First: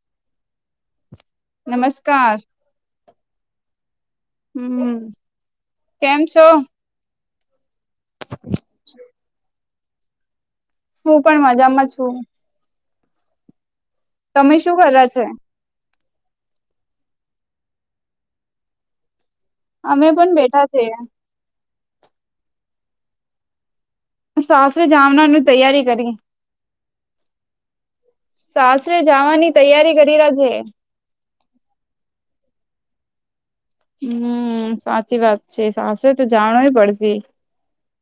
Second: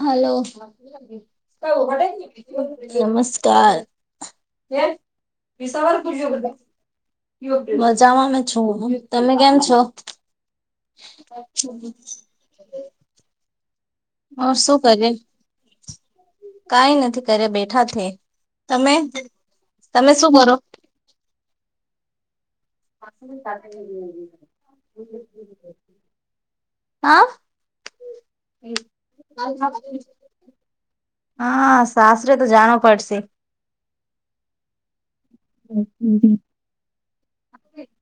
[inaudible] નમસ્કાર હલો નમસ્કાર. હમ [inaudible] કેમ છો મજામાં મે છું, તમે કેમ છો? હું પણ મજામાં છું [unintelligible] ઓર તમે શું કરે કર્યા છે. કઈ નથી કરે બેઠા થી તમે? અમે તમે પણ શું કરો બેઠા છીએ. [inaudible] સાફે જામના ન તૈયારી કરી. હા [inaudible] સાસરે જવાની તૈયારી કરી રહ્યા છે હા, સાસરે તો જાણ પડશે. હમ્મ સાચી વાત છે સાશે તો જાણો પડશે.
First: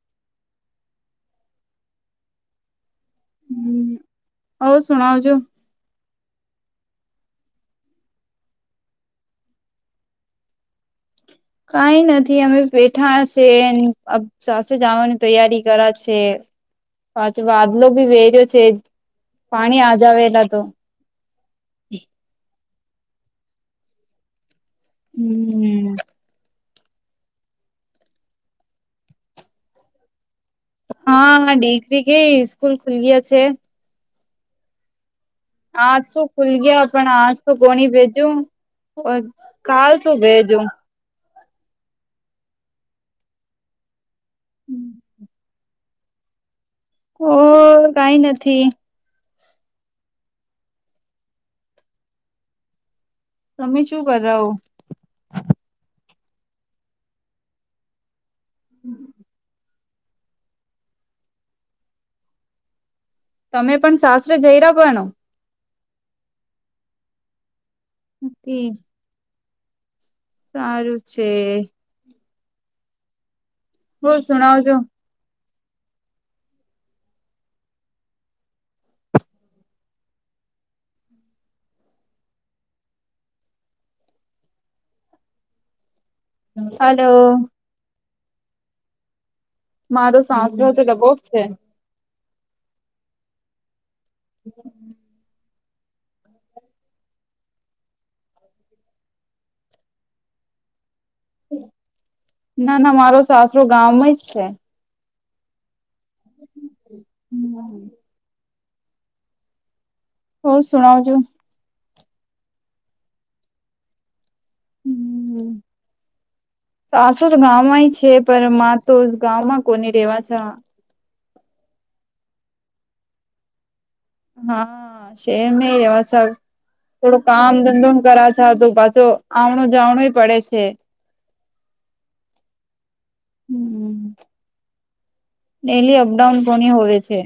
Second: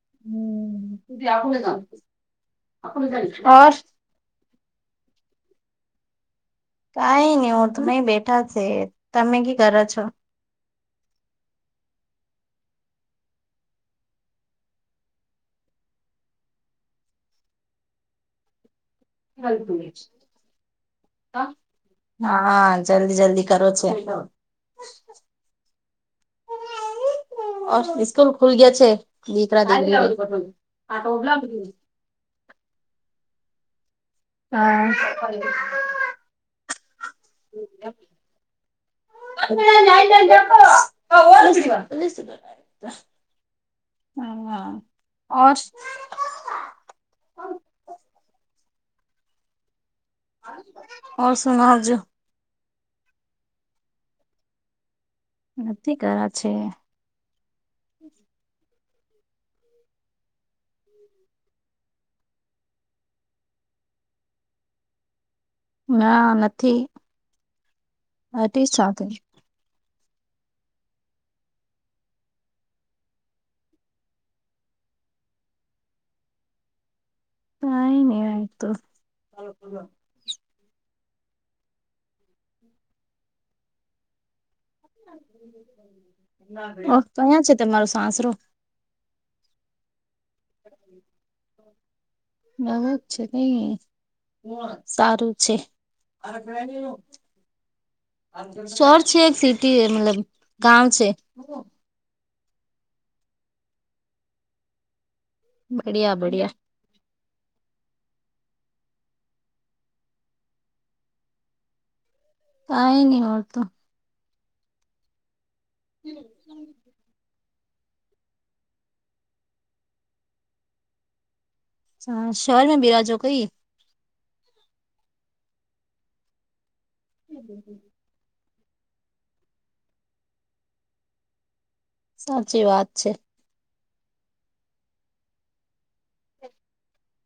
હમ્મ [inaudible] હવ શણઉ જો. કઈ નહી હું તમેય બેઠા છે તમે ક કરર છો. કઈ નથી અમે બેઠા છે સાસરે જવાની તૈયારી કરા છે. હાછ વાદલો ભી વેર્યો છે. પાણી આજ આવેલા તો હા જલ્દી જલ્દી કરો છે. હમ સ્સ્કૂલ ખુલ ગયા છે, દીકરા [inaudible] હા, દકરી ગ સ્કૂલ ખુલ્યા છે. હા આજ શું ખુલ ગયા પણ આજ તો કોણી ભેજુ. [unintelligible] [unintelligible] ઓ કઈ નથી. ઓ સુના હજુ. તમે શું કરાવ? નથી કરા છે. હમ્મ તમે પણ સાસરે જઈ રહોનો. ના નથી હ પણ સાથે. સારું છે. બોલ સુણાવજો. કઈ નહી તો. ઓ હલો તોયા છે તમારો સાસરો. મારો સાસરો જો તો ડબો જ છે. નવાક છે નઈ સારું છે. [unintelligible] શર છે એક સિટી મતલબ ગાવ છે. ના ના મારો સાસરો ગામમાં જ છે. બઢિયા બઢિયા હમ્મ. હો સુણવજો. કઈ નહી વાળતું. હમમ [unintelligible] સાચું જ ગામ સમય છે પણ, મા તો ગામમાં કોની રેવા જવાનું? શહેર મે બિરાજો કઈ? હા શહેર મે રેવા છ થોડું કામ ધંધો મ કરા-' અછા તો પાછો, આવણું જાવણું પડે છે.? સાચી વાત છે. હમ ડેલી અપડાઉન કોણી હોવે છે?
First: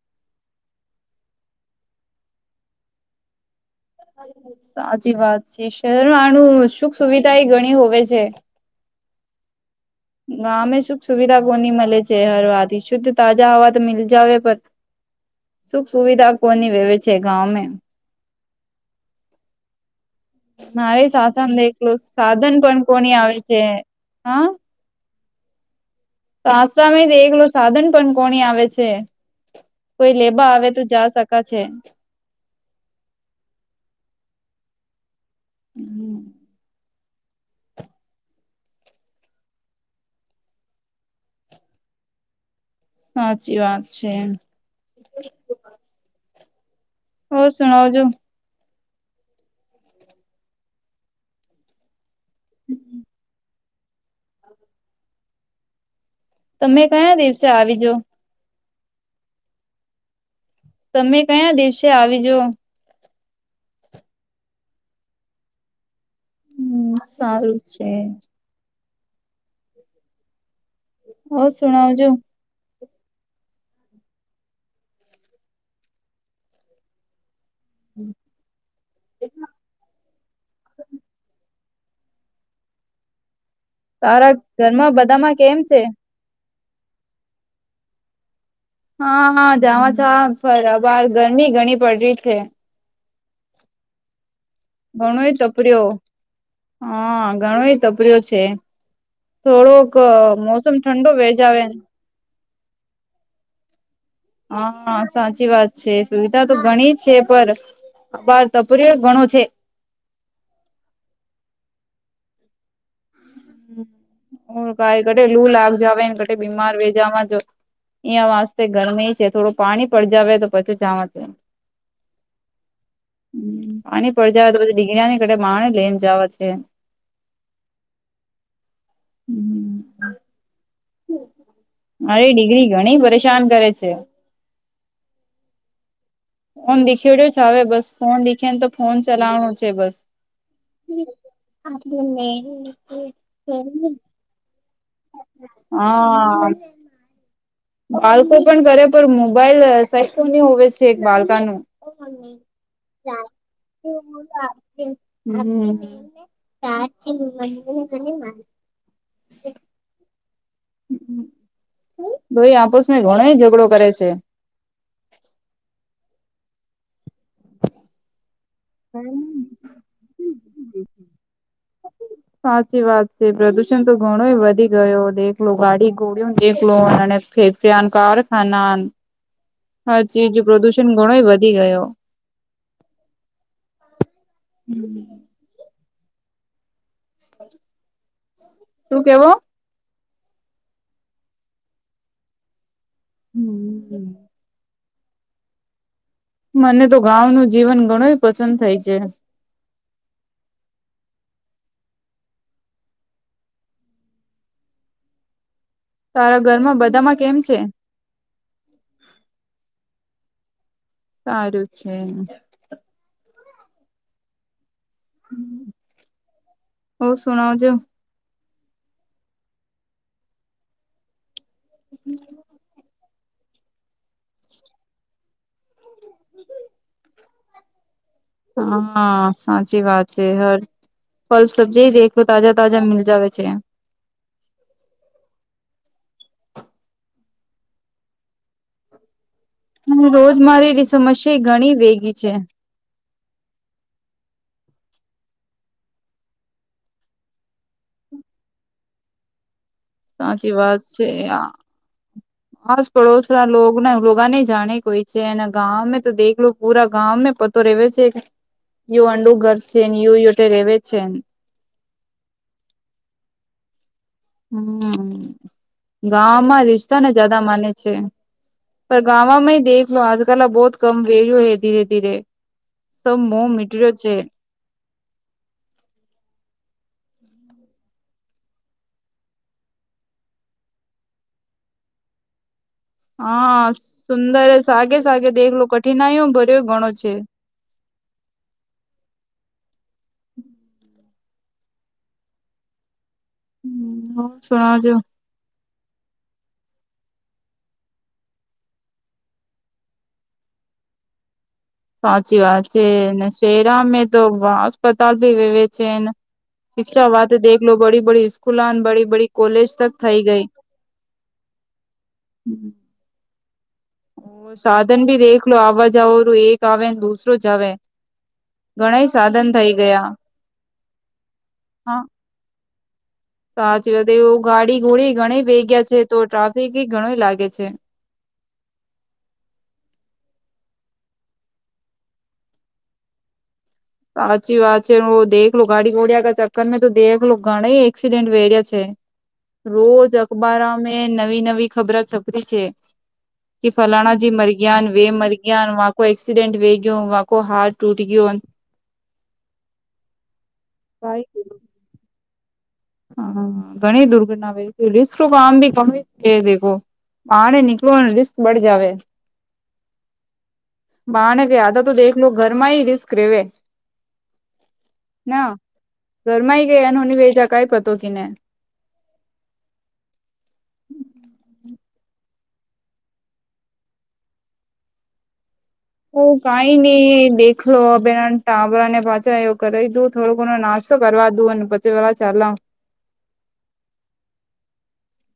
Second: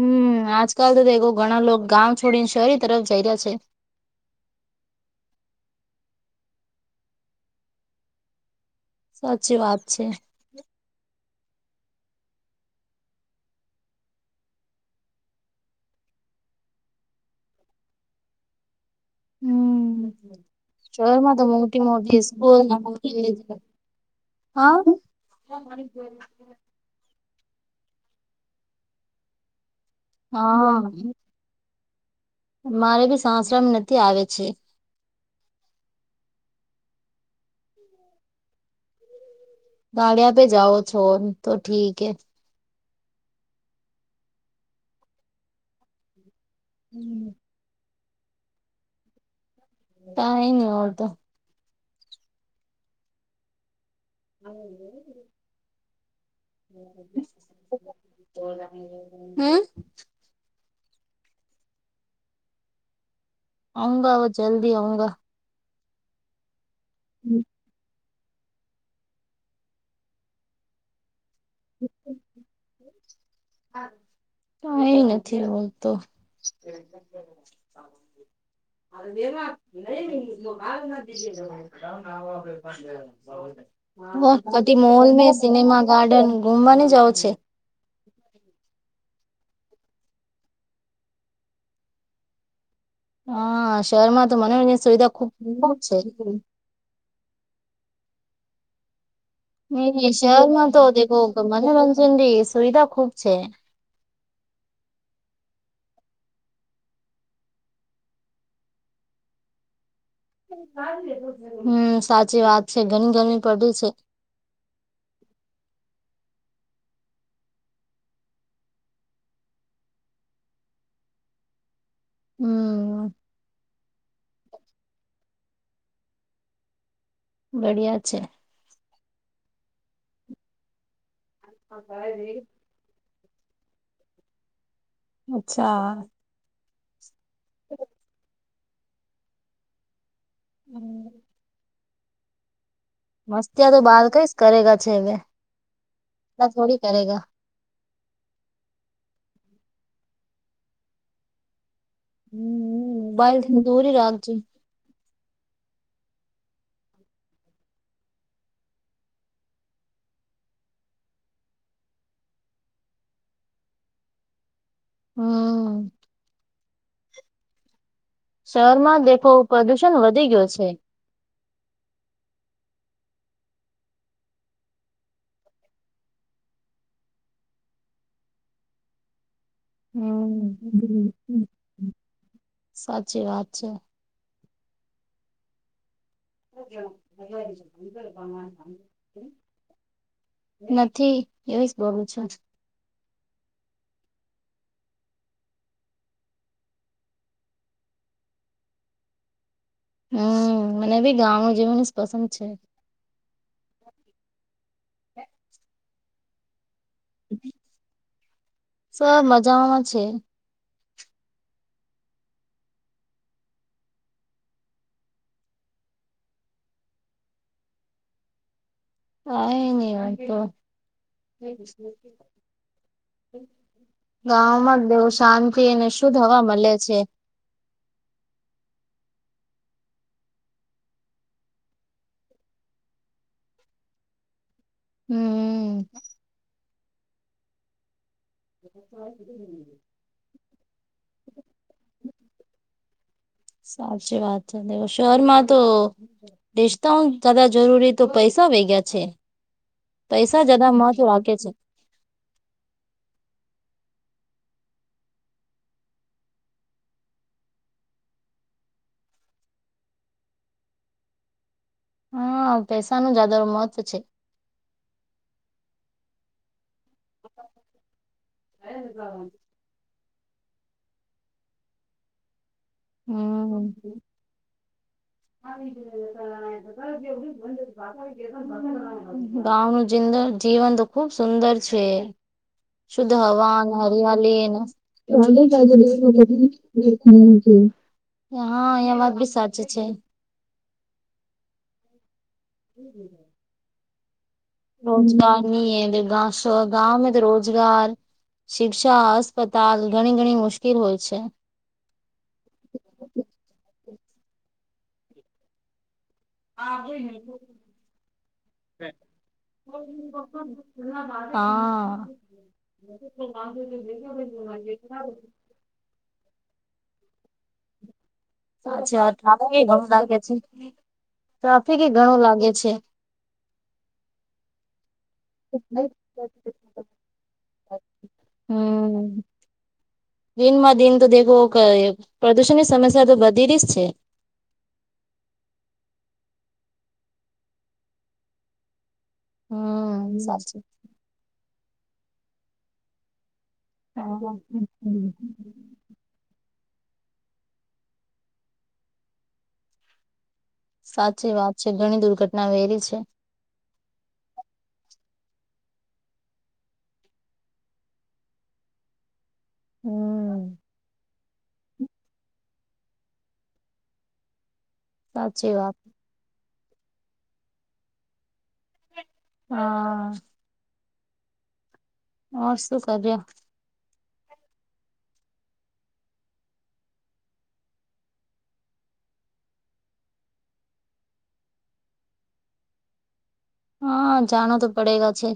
હમ આજકાલ તો, એ ઘણા લોકો ગાંવ છોડીને શહેરી તરફ જઈ રહ્યા છે. સાચી વાત છે. શહેરમાં આનું સુખ સુવિધા એ ઘણી હોવે છે. સાચી વાત છે [unintelligible] ગામ મે સુખ સુવિધા ની મળે છે હરવાથી, શુદ્ધ તાજા હવા તો મીલ જાવ પર સુખ સુવિધા કોની વેવે છે ગાવમે હમ મારે શેરમાં તો સાસા મોટી એકલું મોટી સાધન સ્કૂલ [inaudible] પણ કોની આવે છે હા? હા ઘણી તો આશામે તે એકલો સાધન પણ કોની આવે છે. કોઈ લેબા આવે હા તો જા સકા છે. મારે બી સાસરામા નથી આવે છે. હમ ગાળી આપે જાઓ છોને તો ઠીક હે સાચી વાત છે. હોર સુનાઓ જો? કાઈ ન હો તો. હમ હમ [inaudible] તમે કયા દિવસે આવીજો? હમ? તમે કયા દિવસે આવીજો? આવુંંગા જલ્દી આવુંંગા. હમ સારું છે. હ સુણાવ જો? કઈ નથી બોલતો [unintelligible] અરે બે ન ના દીજે તારા [inaudible] તિ [inaudible] ઘરમાં મોલ બધામાં કેમ છે સિનેમા ગાર્ડન ગુમને જાઉ છે. હા હા જાવા જાવા જ બાર ગરમી ઘણી પડ રહી છે. હા, શહેરમાં તો મનોરંજન સુવિધા ખુબ ઘણોય જ છે. ઘણો એ તપર્યો છે. હમ, થોડોક શહેરમાં મોસમ તો ઠંડો દેખો વેજાવે મનોરંજનની સુવિધા ખુબ છે. હા સાચી વાત છે સુવિધા તો ઘણી છે. પર આ ભાર તપર્યો ઘણો છે. [unintelligible] હમ સાચી વાત છે ઘણી ઘણી કાઈ કટે લુ લાગ જાવે આવેને ક બીમાર વેજાવા જો. અહીં વાસ્તે ગરમી છે. થોડું પાણી પડજાવે તો પછું જાવા છે. હમ પાણી પડ તોધી દિગરીયા ની ક માણા લઈને જવા છે. બઢિયા છે. હમમ અરે દિગરી ઘણી પરેશાન કરે છે. અચ્છા! ફોન દેખેડ્યો છે. હવે બસ ફોન દીખે ને તો ફોન ચલાવનો છે બસ. હમ અને મસ્તિયા તો બાર કઈશ કરેગ છે હા થોડી કરેગ. બાળકો પણ કરે પણ મોબાઈલ સાઈફની હોવે છે એક બાળકાનું હમ મોબાઈલથી દૂરી રાખજે [inaudible] હમ [inaudible] તો એ આપોસમાં ઘણો ઝઘડો કરે છે. હમ. શહેરમાં દેખો પ્રદુષણ વધી ગયો છે. વાત સાચી છે પ્રદુષણ તો ઘણો વધી ગયો દેખલો ગાડી ગોળ દેખલો અને ફે કારખાના હર ચીજ હમ પ્રદુષણ ઘણો વધી ગયો. સાચી વાત છે. હમ. શું કેવો? [unintelligible] નથી એવી જ બોલું છું. હમ હમ. મને તો ગાવ નું જીવન ઘણું પસંદ થાય છે. હમ મને ભી ગામનું જવન જ પસંદ છે. તારા ઘરમાં બધામાં કેમ છે? સબ મજામાં છે. સારું છે. હ સુણવજો કઈ નહી તો. ગામાં જ દેવું શાંતિ અને શુદ્ધ હવા મળે છે. હા સાચી વાત છે. હર ફલ સબ્જીી દખ લો તાજા તાજા મિલ જવે છે. હમ. [unintelligible] અને રોજ મારેલી સમસ્યા ઘણી વેગી છે. સાચી વાત છે, શહેર માં તો બેચતા હ જદ જરૂરી તો પૈસા આવી ગયા છે. પૈસા સાચી જ્યાદા વાત મહત્વ છે રાખે આ ખાસ પડોશ ના લોગના રગાને જાણે કોઈ છે અને ગામમે તો દેખલો પુરા ગામમે પતો ર છે યયો અંડું ઘર છે ને યયો યોટે રે છે. હા પેસા નું જદર મોત છે. હમ ગમાં રિ શ્તા જદા માને છે પર ગાવામાં દેખ લો આજ લા બહુત કમ વેું હ ધીરે ધીરે. સબ મોહ હમ. મીટર્યો છે ગાવાનું જિંદ જીવન તો ખુબ સુંદર છે. શુદ્ધ હા હવા ને સુંદર હરિયાલીન સાગે સાગે દેખલો કઠિનાઈઓ ભર્યો ઘણો છે [unintelligible] હા એિયા વાત ભી સાચી છે. હમ હમ. હમ હ રોજગાર નહી [unintelligible] ગામાં તો રોજગાર શિક્ષા, અસ્પતાલ ઘણી ઘણી મુશ્કેલ હોય છે. સાચી વાત છે શેરામાં તો અસ્પતાલ ભી વેવે છે ને શિક્ષા વાતે દેખલો લો બડી બડી સ્કૂલન બડી બડી કોલેજ તક થઈ ગઈ. હા. હમ. ઓ સાધન ભી દેખલો આવાજાવ એક આવે ને દુ હવે. અ્છા ટ્રાફિક એણું લાગે છે, ટ્રાફિક એ હા ઘણું લાગે છે. સાચી વાત તો એવું, ગાડી ઘોડી ઘણી ભેગ્યા છે. તો ટ્રાફિક ગણો લાગે છે. દિનમા, દિન તો દેખો પ્રદુષણની સમસ્યા તો વધી ર જ છે. સાચી વાત છે, દેખ લો ગાડી ઘોડિયાગ પણ મેં તો દેખલ ઘણા એક્સિડેન્ટ વેર્યા છે. હમ રોજ સાચી અખબાર, મેં નવી નવી ખબર છપરી છે. કે ફલાણાજીી, મર ગયાન વે મર ગયાન વ કો એક્સીિડેન્ટ વેગ ક કો હાર, ટૂટ ગયયો સાચી વાત છે, ઘણી દુર્ઘટના વહેરી હા, હા ગણેશ દુર્ગા ના વ આામ, ભી કમેે આડ નીકળ રિસ્ક બળ જાવ હમ બાને ક આધા, તો દેખ લો ઘરમા, હ રિસ્ક રેવે ના સાચી વાત ઘરમાંય ગયા, હની વેજા કઈ પતો કને હા હમ ઓ શું, કર્યો હ કઈ, નઈ દેખલો બે તાબરાને પાછા એવું કર દું થોડોકનો નાશ કરવા દુ, અને પછી પે ચાલ હા, જણ તો પડેગ છે.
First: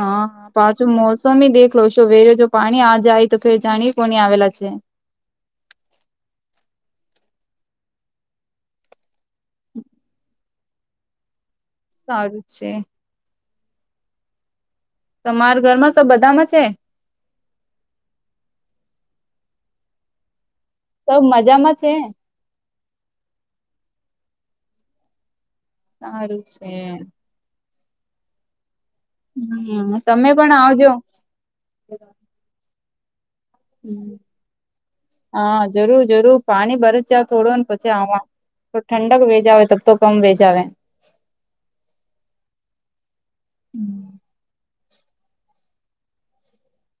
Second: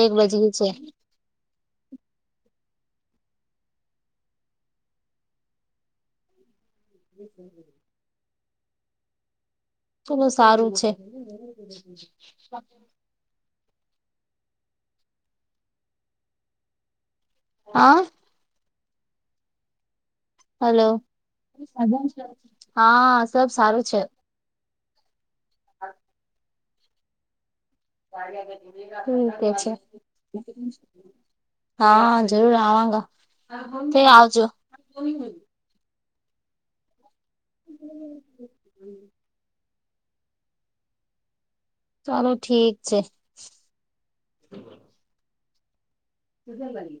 એક બજે છે પાછું મોસમી દેખલો છો, વરે જો પાણી આ જાય, તો ફે જાણીએ કોની આવેલા છે. હમ તોલો સારું છે. સારું છે તમારા ઘરમા, તો બધામાં છે. આ હલો સબ મજામાં છે હા, સબ સારું છે. સારું છે. સ આ ઠીક હ છે, હમ તમે પણ આવજો હા જરૂર આવા ગા હ હા, જરૂર જરૂર, પાણી ભરસ જાવ થોડું ને પછી આ ઠંડક વેજ આવે તો તો, કમ વેજ આવેે ચાલો ઠીક છે. ત કરી